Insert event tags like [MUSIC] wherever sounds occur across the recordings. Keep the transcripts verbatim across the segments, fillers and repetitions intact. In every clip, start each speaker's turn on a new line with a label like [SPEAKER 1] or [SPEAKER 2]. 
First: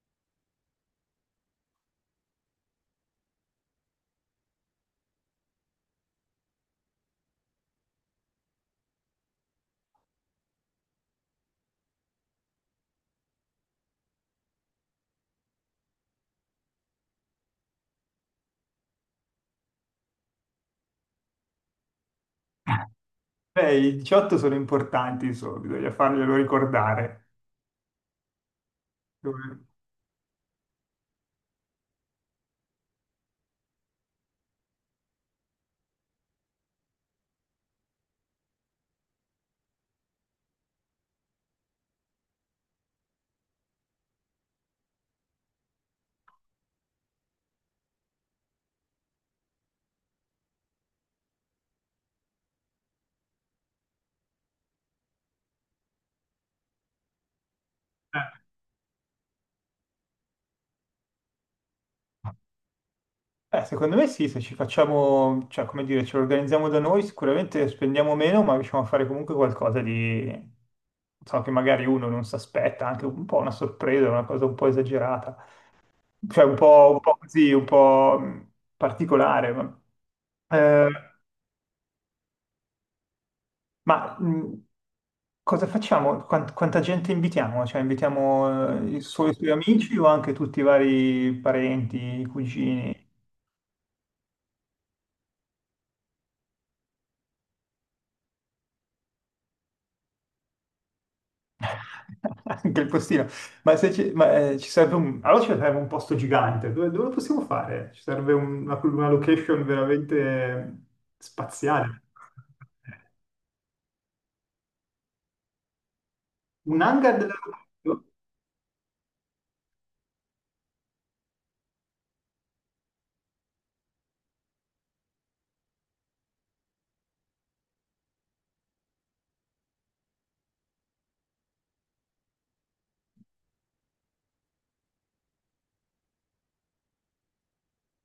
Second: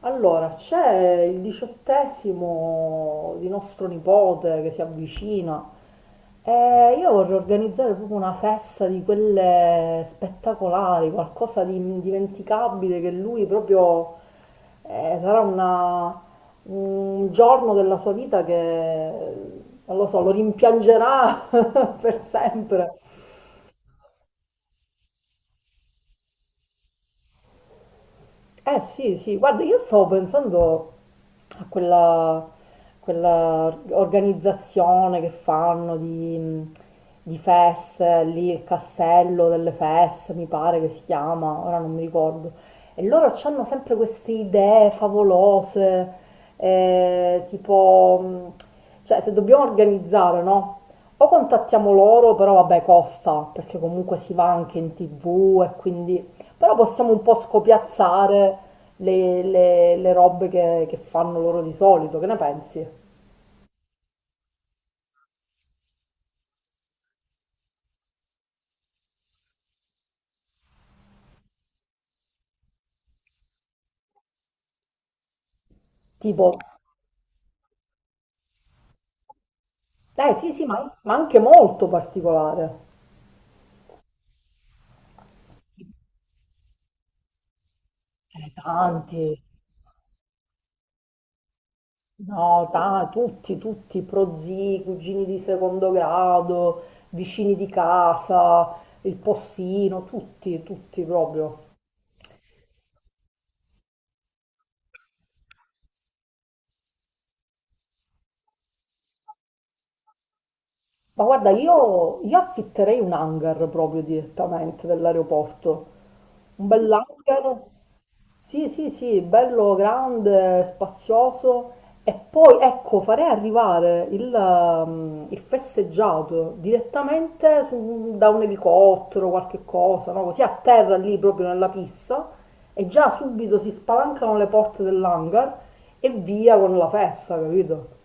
[SPEAKER 1] Allora, c'è il diciottesimo di nostro nipote che si avvicina e io vorrei organizzare proprio una festa di quelle spettacolari, qualcosa di indimenticabile che lui proprio eh, sarà una- un giorno della sua vita che, non lo so, lo rimpiangerà [LAUGHS] per sempre.
[SPEAKER 2] Beh, i diciotto sono importanti, insomma, bisogna farglielo ricordare.
[SPEAKER 1] Eh sì, sì, guarda, io stavo pensando a quella, quella organizzazione che fanno di, di feste, lì il castello delle feste, mi pare che si chiama, ora non mi ricordo. E loro hanno sempre queste idee favolose, eh, tipo, mh, cioè se dobbiamo organizzare, no? O contattiamo loro, però vabbè costa, perché comunque si va anche in ti vu e quindi... Però possiamo un po'
[SPEAKER 2] Eh,
[SPEAKER 1] scopiazzare le, le- le robe che, che fanno loro di solito, che ne pensi?
[SPEAKER 2] eh, Secondo me sì, se ci facciamo, cioè, come dire, ce lo organizziamo da noi, sicuramente spendiamo meno, ma riusciamo a fare comunque qualcosa di, so che magari uno non si aspetta, anche un po' una sorpresa, una cosa un po' esagerata, cioè
[SPEAKER 1] Tipo,
[SPEAKER 2] un po', un po' così, un po' mh, particolare. Ma...
[SPEAKER 1] eh sì sì,
[SPEAKER 2] Eh,
[SPEAKER 1] ma, ma anche molto particolare.
[SPEAKER 2] Ma mh, cosa facciamo? Quant- quanta gente invitiamo? Cioè,
[SPEAKER 1] Eh,
[SPEAKER 2] invitiamo eh, i
[SPEAKER 1] tanti,
[SPEAKER 2] suoi, i suoi amici o anche tutti i vari parenti,
[SPEAKER 1] no, ta-
[SPEAKER 2] cugini?
[SPEAKER 1] tutti, tutti, prozii, cugini di secondo grado, vicini di casa, il postino, tutti, tutti proprio.
[SPEAKER 2] [LAUGHS] Anche il postino. Ma, se ci, ma, eh, ci serve un... Allora ci serve un posto gigante. Dove, dove lo possiamo fare? Ci serve un- una, una location veramente
[SPEAKER 1] Ma guarda,
[SPEAKER 2] spaziale.
[SPEAKER 1] io, io affitterei un hangar proprio direttamente dell'aeroporto. Un
[SPEAKER 2] Un
[SPEAKER 1] bel
[SPEAKER 2] hangar
[SPEAKER 1] hangar,
[SPEAKER 2] dell'aeroporto?
[SPEAKER 1] sì, sì, sì, bello grande, spazioso, e poi ecco farei arrivare il, ehm, il festeggiato direttamente su- da un elicottero, qualche cosa, no? Così a terra lì proprio nella pista, e già subito si spalancano le porte dell'hangar e via con la festa, capito?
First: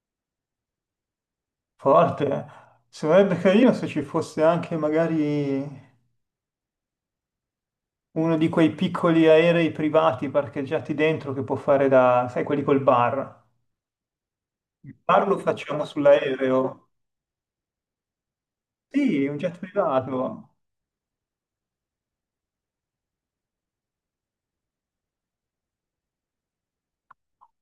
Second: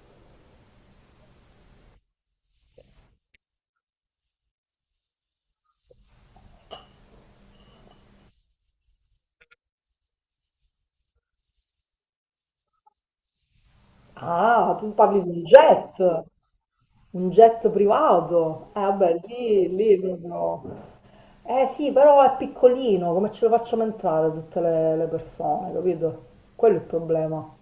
[SPEAKER 2] Forte. Sarebbe carino se ci fosse anche magari... Uno di quei piccoli aerei privati parcheggiati dentro che può fare da, sai, quelli col bar.
[SPEAKER 1] Ah, tu
[SPEAKER 2] Il
[SPEAKER 1] parli
[SPEAKER 2] bar
[SPEAKER 1] di
[SPEAKER 2] lo
[SPEAKER 1] un
[SPEAKER 2] facciamo
[SPEAKER 1] jet,
[SPEAKER 2] sull'aereo.
[SPEAKER 1] un jet privato. Eh vabbè,
[SPEAKER 2] Sì, un jet
[SPEAKER 1] lì, lì
[SPEAKER 2] privato.
[SPEAKER 1] proprio... Eh sì, però è piccolino, come ce lo facciamo entrare tutte le, le persone, capito? Quello è il problema.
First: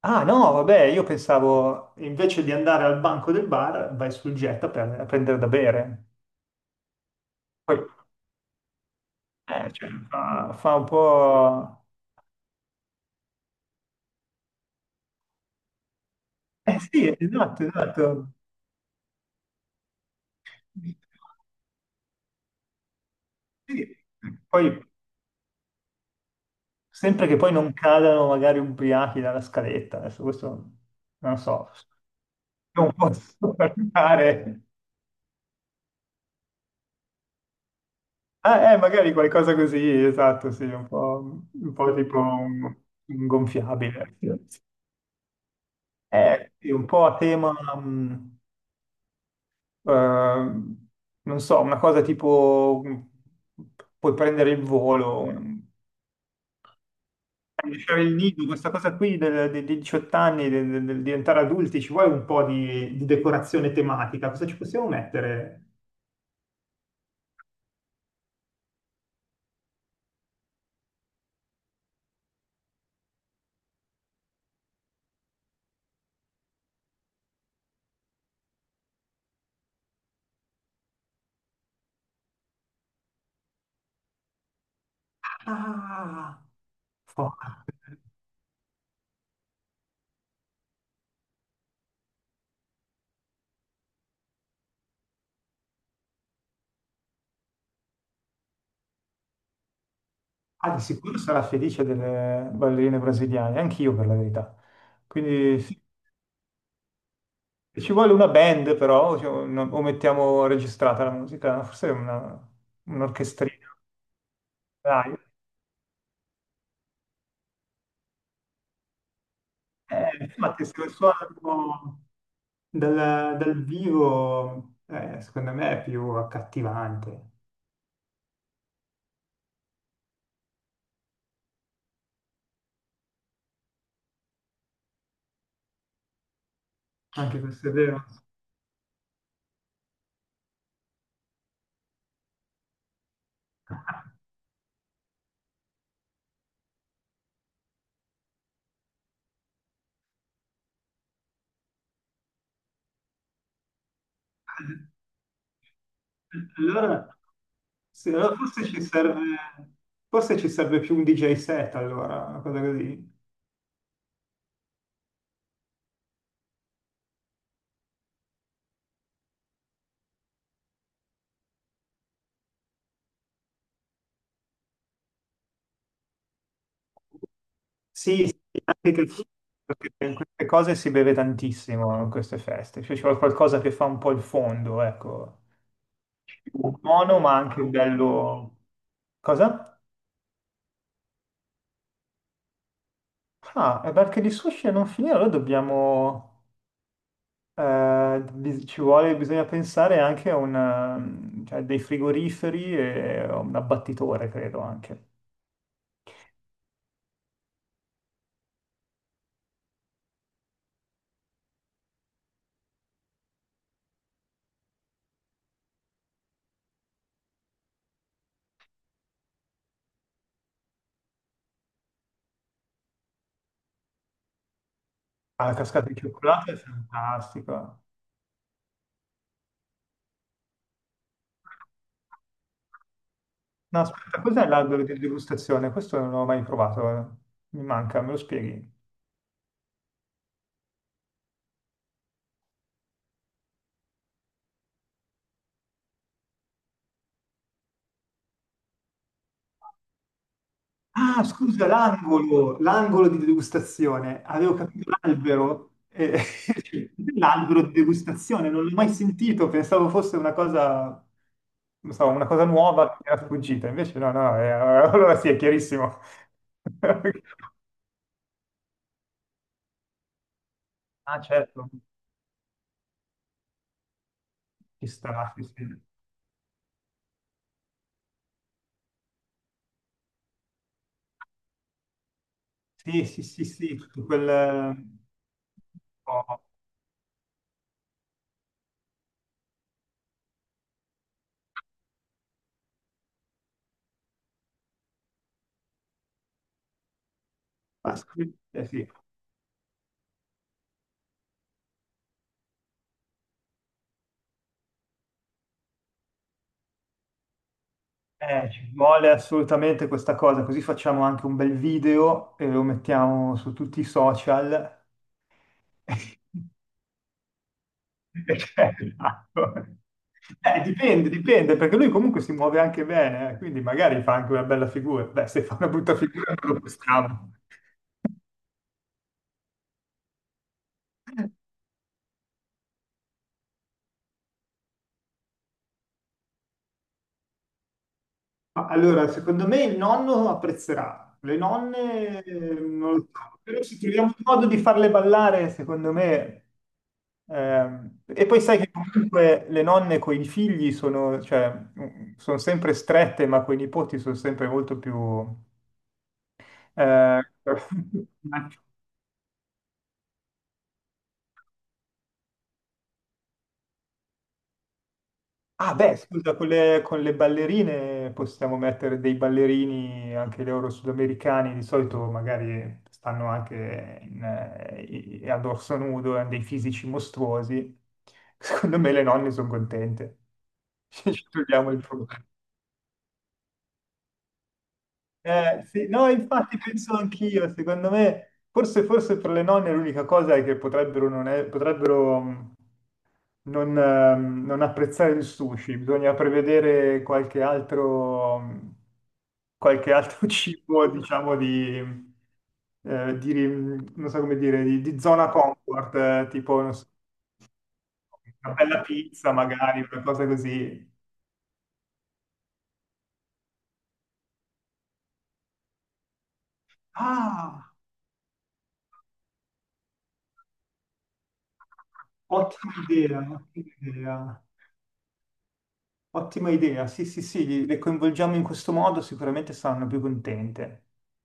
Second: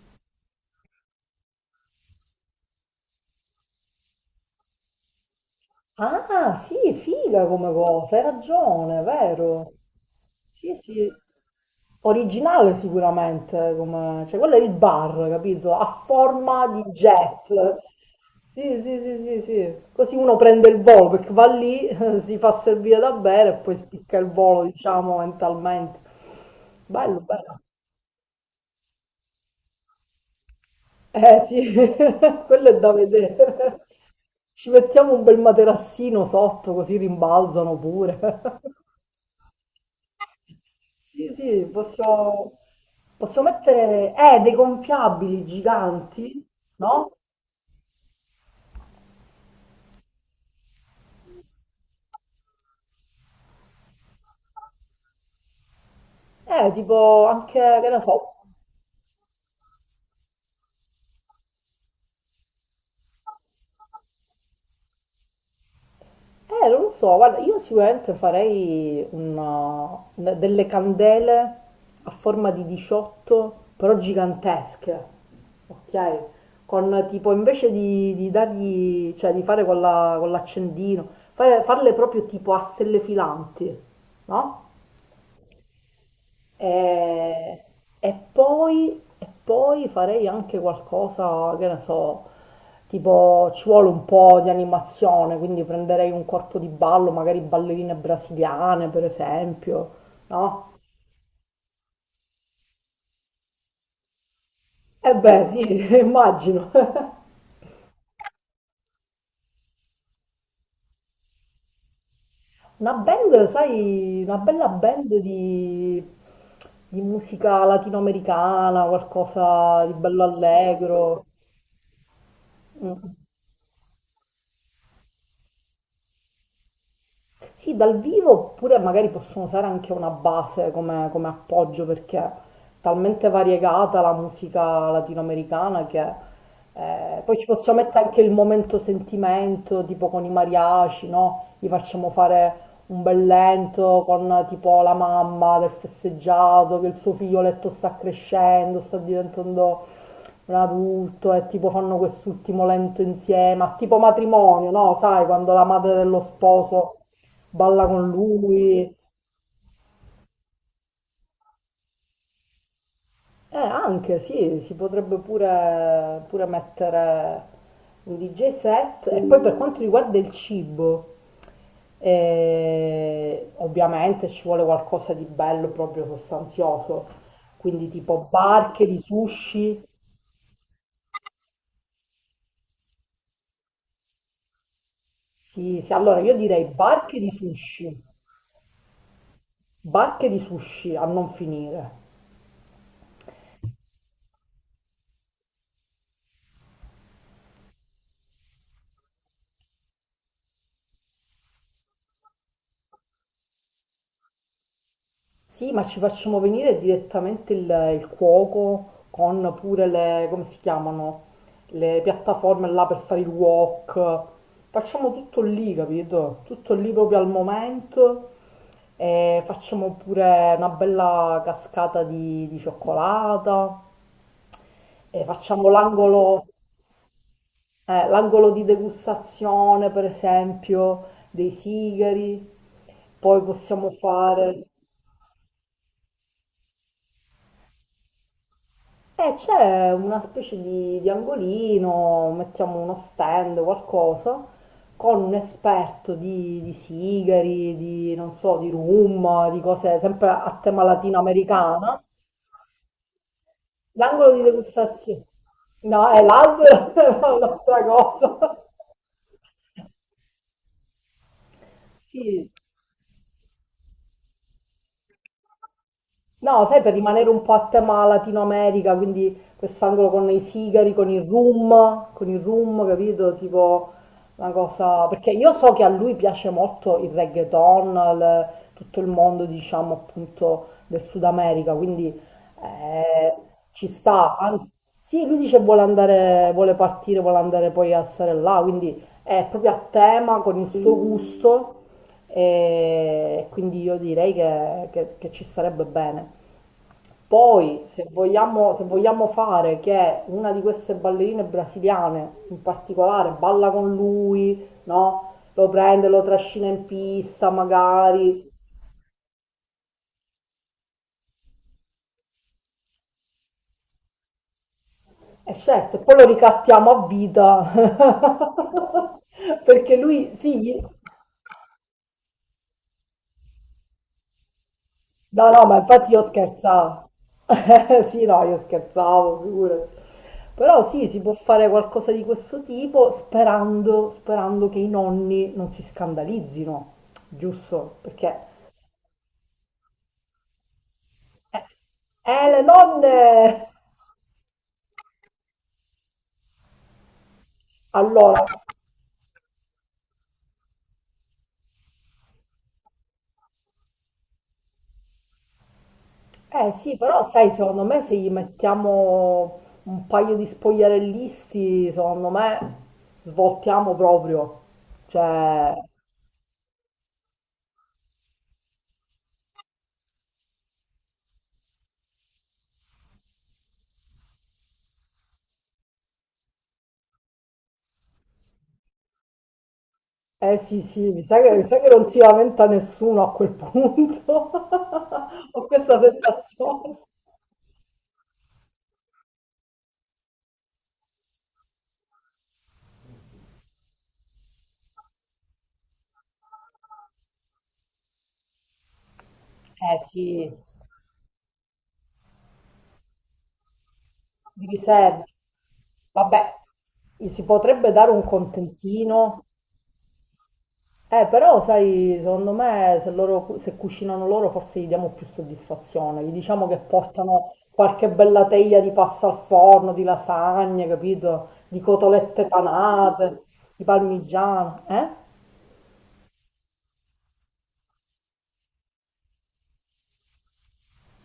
[SPEAKER 2] Ah no, vabbè, io pensavo invece di andare al banco del bar, vai sul jet a, pre- a prendere da bere.
[SPEAKER 1] Ah, sì, figa come
[SPEAKER 2] Poi,
[SPEAKER 1] cosa, hai ragione,
[SPEAKER 2] eh,
[SPEAKER 1] vero?
[SPEAKER 2] cioè, fa,
[SPEAKER 1] Sì,
[SPEAKER 2] fa un
[SPEAKER 1] sì.
[SPEAKER 2] po'...
[SPEAKER 1] Originale sicuramente, come... cioè quello è il bar, capito? A forma
[SPEAKER 2] Eh
[SPEAKER 1] di
[SPEAKER 2] sì,
[SPEAKER 1] jet.
[SPEAKER 2] esatto, esatto.
[SPEAKER 1] Sì, sì, sì, sì, sì. Così uno prende il volo perché va lì, [LAUGHS] si fa servire da bere e poi
[SPEAKER 2] Sì.
[SPEAKER 1] spicca il volo,
[SPEAKER 2] Poi,
[SPEAKER 1] diciamo, mentalmente. Bello,
[SPEAKER 2] sempre che poi
[SPEAKER 1] bello.
[SPEAKER 2] non cadano magari ubriachi dalla scaletta, adesso questo non lo
[SPEAKER 1] Eh
[SPEAKER 2] so.
[SPEAKER 1] sì, [LAUGHS] quello è da
[SPEAKER 2] Non posso [LAUGHS]
[SPEAKER 1] vedere.
[SPEAKER 2] guardare.
[SPEAKER 1] Ci mettiamo un bel materassino sotto così rimbalzano pure.
[SPEAKER 2] Ah, eh,
[SPEAKER 1] [LAUGHS]
[SPEAKER 2] magari qualcosa così, esatto, sì, un
[SPEAKER 1] Sì,
[SPEAKER 2] po',
[SPEAKER 1] sì,
[SPEAKER 2] un po' tipo
[SPEAKER 1] posso,
[SPEAKER 2] un, un
[SPEAKER 1] posso mettere
[SPEAKER 2] gonfiabile.
[SPEAKER 1] eh, dei gonfiabili giganti,
[SPEAKER 2] Eh, sì, un po'
[SPEAKER 1] no?
[SPEAKER 2] a tema, mh, eh, non so, una cosa tipo mh, puoi prendere il volo, mh,
[SPEAKER 1] Eh, tipo anche, che ne
[SPEAKER 2] lasciare il
[SPEAKER 1] so,
[SPEAKER 2] nido, questa cosa qui del- de- dei diciotto anni, del, del- del diventare adulti, ci vuole un po' di, di decorazione tematica, cosa ci possiamo mettere?
[SPEAKER 1] eh, non lo so, guarda, io sicuramente farei una- una- delle candele a forma di diciotto, però gigantesche, ok? Con tipo, invece di, di dargli, cioè di fare con la- con l'accendino, fare- farle proprio tipo a stelle filanti, no?
[SPEAKER 2] Ah, fuoco.
[SPEAKER 1] E, e poi, e poi farei anche qualcosa, che ne so, tipo ci vuole un po' di animazione, quindi prenderei un corpo di ballo, magari ballerine brasiliane per esempio, no?
[SPEAKER 2] Ah, di sicuro sarà felice delle ballerine brasiliane, anch'io per la verità.
[SPEAKER 1] E beh,
[SPEAKER 2] Quindi
[SPEAKER 1] sì,
[SPEAKER 2] sì,
[SPEAKER 1] [LAUGHS] immagino. [LAUGHS]
[SPEAKER 2] ci vuole una band però, cioè, o no- o mettiamo registrata la musica, forse è una,
[SPEAKER 1] Una band,
[SPEAKER 2] un'orchestrina.
[SPEAKER 1] sai, una bella band
[SPEAKER 2] Dai.
[SPEAKER 1] di, di musica latinoamericana, qualcosa di
[SPEAKER 2] Eh,
[SPEAKER 1] bello
[SPEAKER 2] infatti se lo
[SPEAKER 1] allegro.
[SPEAKER 2] suonano
[SPEAKER 1] Mm.
[SPEAKER 2] dal, dal vivo, eh, secondo me è più accattivante.
[SPEAKER 1] Sì, dal vivo oppure magari possono usare anche una base come, come appoggio perché è talmente variegata la musica latinoamericana che eh, poi
[SPEAKER 2] Anche
[SPEAKER 1] ci
[SPEAKER 2] questo è
[SPEAKER 1] possiamo
[SPEAKER 2] vero.
[SPEAKER 1] mettere anche il momento sentimento, tipo con i mariachi, no? Gli facciamo fare un bel lento con eh, tipo la mamma del festeggiato, che il suo figlioletto sta crescendo, sta diventando un adulto, e tipo fanno quest'ultimo lento insieme, a tipo matrimonio, no? Sai, quando la madre dello sposo
[SPEAKER 2] Allora,
[SPEAKER 1] balla con
[SPEAKER 2] sì, allora forse ci
[SPEAKER 1] lui.
[SPEAKER 2] serve, forse ci serve più un di gei set allora, una cosa così.
[SPEAKER 1] Eh, anche sì, si potrebbe pure, pure mettere un di gei set. E poi per quanto riguarda il cibo, eh, ovviamente ci vuole qualcosa di bello, proprio sostanzioso. Quindi
[SPEAKER 2] Sì,
[SPEAKER 1] tipo
[SPEAKER 2] sì,
[SPEAKER 1] barche
[SPEAKER 2] anche
[SPEAKER 1] di
[SPEAKER 2] che
[SPEAKER 1] sushi.
[SPEAKER 2] perché in queste cose si beve tantissimo in queste feste, cioè c'è qualcosa che fa un po' il fondo, ecco,
[SPEAKER 1] Sì, sì, allora io direi barche
[SPEAKER 2] buono
[SPEAKER 1] di
[SPEAKER 2] ma anche
[SPEAKER 1] sushi,
[SPEAKER 2] bello. Cosa?
[SPEAKER 1] barche di sushi a non finire.
[SPEAKER 2] Ah, e perché di sushi a non finire, allora dobbiamo, eh, bis- ci vuole, bisogna pensare anche a una, cioè, dei frigoriferi e a un abbattitore, credo anche.
[SPEAKER 1] Sì, ma ci facciamo venire direttamente il, il cuoco con pure le, come si chiamano, le piattaforme là per fare il wok. Facciamo tutto lì, capito? Tutto lì proprio al momento, e facciamo pure una bella cascata di, di cioccolata e
[SPEAKER 2] Ah, la
[SPEAKER 1] facciamo
[SPEAKER 2] cascata di
[SPEAKER 1] l'angolo
[SPEAKER 2] cioccolato è fantastica.
[SPEAKER 1] eh, l'angolo di degustazione, per esempio, dei sigari. Poi
[SPEAKER 2] No,
[SPEAKER 1] possiamo
[SPEAKER 2] aspetta, cos'è
[SPEAKER 1] fare...
[SPEAKER 2] l'albero di degustazione? Questo non l'ho mai provato, eh. Mi manca, me lo spieghi?
[SPEAKER 1] E c'è una specie di, di angolino, mettiamo uno stand, qualcosa, con un esperto di, di sigari, di non so, di rum, di cose sempre a tema
[SPEAKER 2] Ah, scusa,
[SPEAKER 1] latinoamericana.
[SPEAKER 2] l'angolo, l'angolo di degustazione.
[SPEAKER 1] L'angolo di
[SPEAKER 2] Avevo capito
[SPEAKER 1] degustazione.
[SPEAKER 2] l'albero,
[SPEAKER 1] No,
[SPEAKER 2] eh,
[SPEAKER 1] è l'albero, [LAUGHS]
[SPEAKER 2] [LAUGHS]
[SPEAKER 1] è
[SPEAKER 2] l'albero di
[SPEAKER 1] un'altra
[SPEAKER 2] degustazione,
[SPEAKER 1] cosa.
[SPEAKER 2] non l'ho mai sentito, pensavo fosse una cosa, non so, una cosa
[SPEAKER 1] Sì,
[SPEAKER 2] nuova che mi era sfuggita, invece no, no, eh, [LAUGHS] allora sì, è chiarissimo.
[SPEAKER 1] no, sai, per rimanere un po' a
[SPEAKER 2] [LAUGHS]
[SPEAKER 1] tema Latino America, quindi quest'angolo con i sigari, con
[SPEAKER 2] Ah,
[SPEAKER 1] il
[SPEAKER 2] certo,
[SPEAKER 1] rum, con il rum, capito? Tipo una
[SPEAKER 2] ci
[SPEAKER 1] cosa... Perché
[SPEAKER 2] sta, sì,
[SPEAKER 1] io
[SPEAKER 2] sì.
[SPEAKER 1] so che a lui piace molto il reggaeton, il- tutto il mondo, diciamo, appunto, del Sud America, quindi
[SPEAKER 2] Sì, sì,
[SPEAKER 1] eh,
[SPEAKER 2] sì, sì,
[SPEAKER 1] ci
[SPEAKER 2] tutto quel...
[SPEAKER 1] sta.
[SPEAKER 2] eh,
[SPEAKER 1] Anzi,
[SPEAKER 2] un
[SPEAKER 1] sì, lui dice vuole
[SPEAKER 2] po'.
[SPEAKER 1] andare, vuole partire, vuole andare poi a stare là, quindi è proprio a tema con il suo gusto, e quindi io direi che che- che ci starebbe bene. Poi,
[SPEAKER 2] Ah,
[SPEAKER 1] se
[SPEAKER 2] scusi, eh,
[SPEAKER 1] vogliamo, se
[SPEAKER 2] sì.
[SPEAKER 1] vogliamo fare che una di queste ballerine brasiliane in particolare balla con lui, no? Lo prende, lo trascina in pista magari,
[SPEAKER 2] Eh, ci vuole assolutamente questa cosa, così facciamo anche un bel video e lo mettiamo su tutti i social.
[SPEAKER 1] e certo, e poi lo
[SPEAKER 2] [LAUGHS]
[SPEAKER 1] ricattiamo a vita.
[SPEAKER 2] Perché,
[SPEAKER 1] [LAUGHS]
[SPEAKER 2] ecco.
[SPEAKER 1] Perché lui,
[SPEAKER 2] Eh,
[SPEAKER 1] sì,
[SPEAKER 2] dipende, dipende, perché lui comunque si muove anche bene, eh, quindi magari fa anche una bella figura. Beh, se
[SPEAKER 1] no,
[SPEAKER 2] fa
[SPEAKER 1] no,
[SPEAKER 2] una
[SPEAKER 1] ma
[SPEAKER 2] brutta
[SPEAKER 1] infatti io
[SPEAKER 2] figura non lo
[SPEAKER 1] scherzavo.
[SPEAKER 2] possiamo.
[SPEAKER 1] [LAUGHS] Sì, no, io scherzavo, figurati. Però sì, si può fare qualcosa di questo tipo sperando, sperando che i nonni non si scandalizzino, giusto? Perché,
[SPEAKER 2] Ma allora, secondo me il nonno apprezzerà, le
[SPEAKER 1] eh,
[SPEAKER 2] nonne eh,
[SPEAKER 1] eh, le
[SPEAKER 2] non lo so,
[SPEAKER 1] nonne!
[SPEAKER 2] però se troviamo un modo di farle ballare, secondo me... ehm, E poi
[SPEAKER 1] Allora,
[SPEAKER 2] sai che comunque le nonne con i figli sono, cioè, mm, sono sempre strette, ma con i nipoti sono sempre molto più...
[SPEAKER 1] eh sì,
[SPEAKER 2] eh,
[SPEAKER 1] però sai, secondo me se gli
[SPEAKER 2] [LAUGHS]
[SPEAKER 1] mettiamo un paio di spogliarellisti, secondo me svoltiamo proprio. Cioè...
[SPEAKER 2] Ah, beh, scusa, con le, con le ballerine possiamo mettere dei ballerini anche loro sudamericani, di solito magari stanno anche in, eh, i- a dorso nudo, hanno dei fisici mostruosi. [LAUGHS] Secondo me le nonne sono contente.
[SPEAKER 1] Eh sì,
[SPEAKER 2] [LAUGHS]
[SPEAKER 1] sì, mi
[SPEAKER 2] Ci
[SPEAKER 1] sa che, mi
[SPEAKER 2] togliamo
[SPEAKER 1] sa
[SPEAKER 2] il
[SPEAKER 1] che non si
[SPEAKER 2] problema.
[SPEAKER 1] lamenta nessuno a quel punto. [LAUGHS]
[SPEAKER 2] Eh,
[SPEAKER 1] Ho
[SPEAKER 2] sì,
[SPEAKER 1] questa
[SPEAKER 2] no, infatti penso
[SPEAKER 1] sensazione.
[SPEAKER 2] anch'io, secondo me, forse, forse per le nonne l'unica cosa è che potrebbero non è- potrebbero, non, ehm, non apprezzare il sushi, bisogna prevedere qualche altro, qualche
[SPEAKER 1] Eh
[SPEAKER 2] altro [LAUGHS]
[SPEAKER 1] sì,
[SPEAKER 2] cibo, diciamo, di, eh, di- non so come dire,
[SPEAKER 1] di
[SPEAKER 2] di, di
[SPEAKER 1] riserva.
[SPEAKER 2] zona comfort, eh,
[SPEAKER 1] Vabbè,
[SPEAKER 2] tipo non so,
[SPEAKER 1] gli si potrebbe dare un
[SPEAKER 2] una bella pizza
[SPEAKER 1] contentino.
[SPEAKER 2] magari, una cosa così.
[SPEAKER 1] Eh, però, sai, secondo me se loro, cu- se cucinano loro forse gli diamo più soddisfazione. Gli diciamo che portano
[SPEAKER 2] Ah,
[SPEAKER 1] qualche bella teglia di pasta al forno, di lasagne, capito? Di cotolette
[SPEAKER 2] ottima idea,
[SPEAKER 1] panate,
[SPEAKER 2] ottima
[SPEAKER 1] di
[SPEAKER 2] idea,
[SPEAKER 1] parmigiano, eh?
[SPEAKER 2] ottima idea. Sì, sì, sì, le coinvolgiamo in questo modo, sicuramente saranno più contente.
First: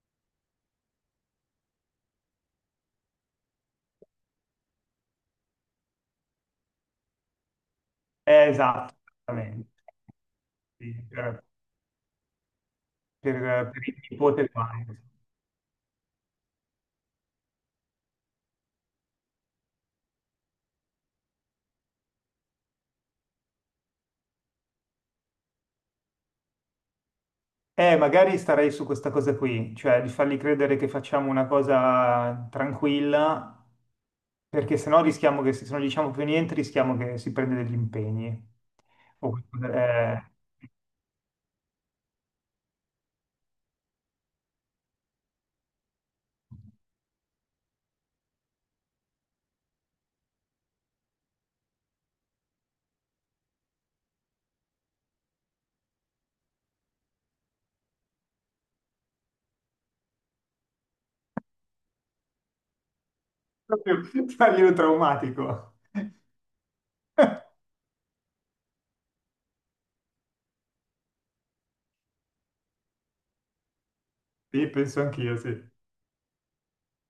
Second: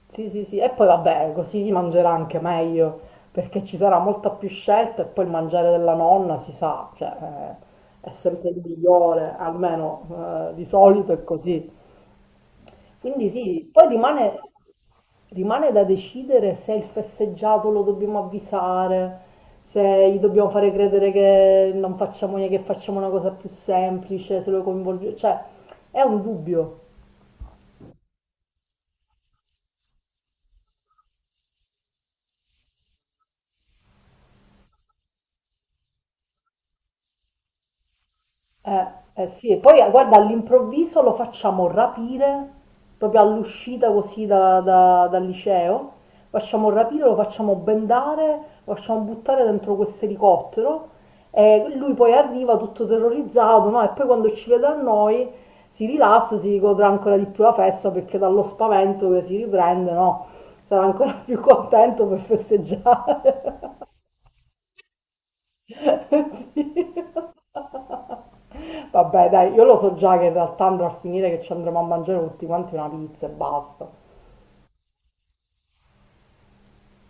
[SPEAKER 1] Sì, sì, sì, e poi vabbè, così si mangerà anche meglio, perché ci sarà molta più scelta, e poi il mangiare della nonna si sa, cioè, eh, è sempre
[SPEAKER 2] Eh,
[SPEAKER 1] il
[SPEAKER 2] esatto,
[SPEAKER 1] migliore,
[SPEAKER 2] esattamente.
[SPEAKER 1] almeno eh, di
[SPEAKER 2] Sì,
[SPEAKER 1] solito è così. Quindi sì,
[SPEAKER 2] per,
[SPEAKER 1] poi
[SPEAKER 2] per il
[SPEAKER 1] rimane,
[SPEAKER 2] nipote quando.
[SPEAKER 1] rimane da decidere se il festeggiato lo dobbiamo avvisare, se gli dobbiamo fare credere che non facciamo niente, che facciamo una cosa più semplice, se lo coinvolgiamo, cioè, è un dubbio.
[SPEAKER 2] Eh, magari starei su questa cosa qui, cioè di fargli credere che facciamo una cosa tranquilla, perché sennò rischiamo che se non diciamo più niente rischiamo che si prenda degli impegni.
[SPEAKER 1] Eh, eh
[SPEAKER 2] O
[SPEAKER 1] sì, e
[SPEAKER 2] qualcosa-
[SPEAKER 1] poi eh, guarda,
[SPEAKER 2] eh, [LAUGHS]
[SPEAKER 1] all'improvviso lo facciamo rapire, proprio all'uscita così da- da- dal liceo, facciamo rapire, lo facciamo bendare, lo facciamo buttare dentro questo elicottero, e lui poi arriva tutto terrorizzato, no? E poi quando ci vede a noi si rilassa, si godrà ancora di più la festa perché dallo spavento che si riprende, no? Sarà ancora [LAUGHS] più contento per festeggiare.
[SPEAKER 2] proprio farglielo traumatico. [LAUGHS]
[SPEAKER 1] [LAUGHS] Sì. Vabbè, dai, io lo so già che in realtà andrò a finire che ci andremo a mangiare tutti quanti una pizza e basta.
[SPEAKER 2] Sì, penso anch'io, sì.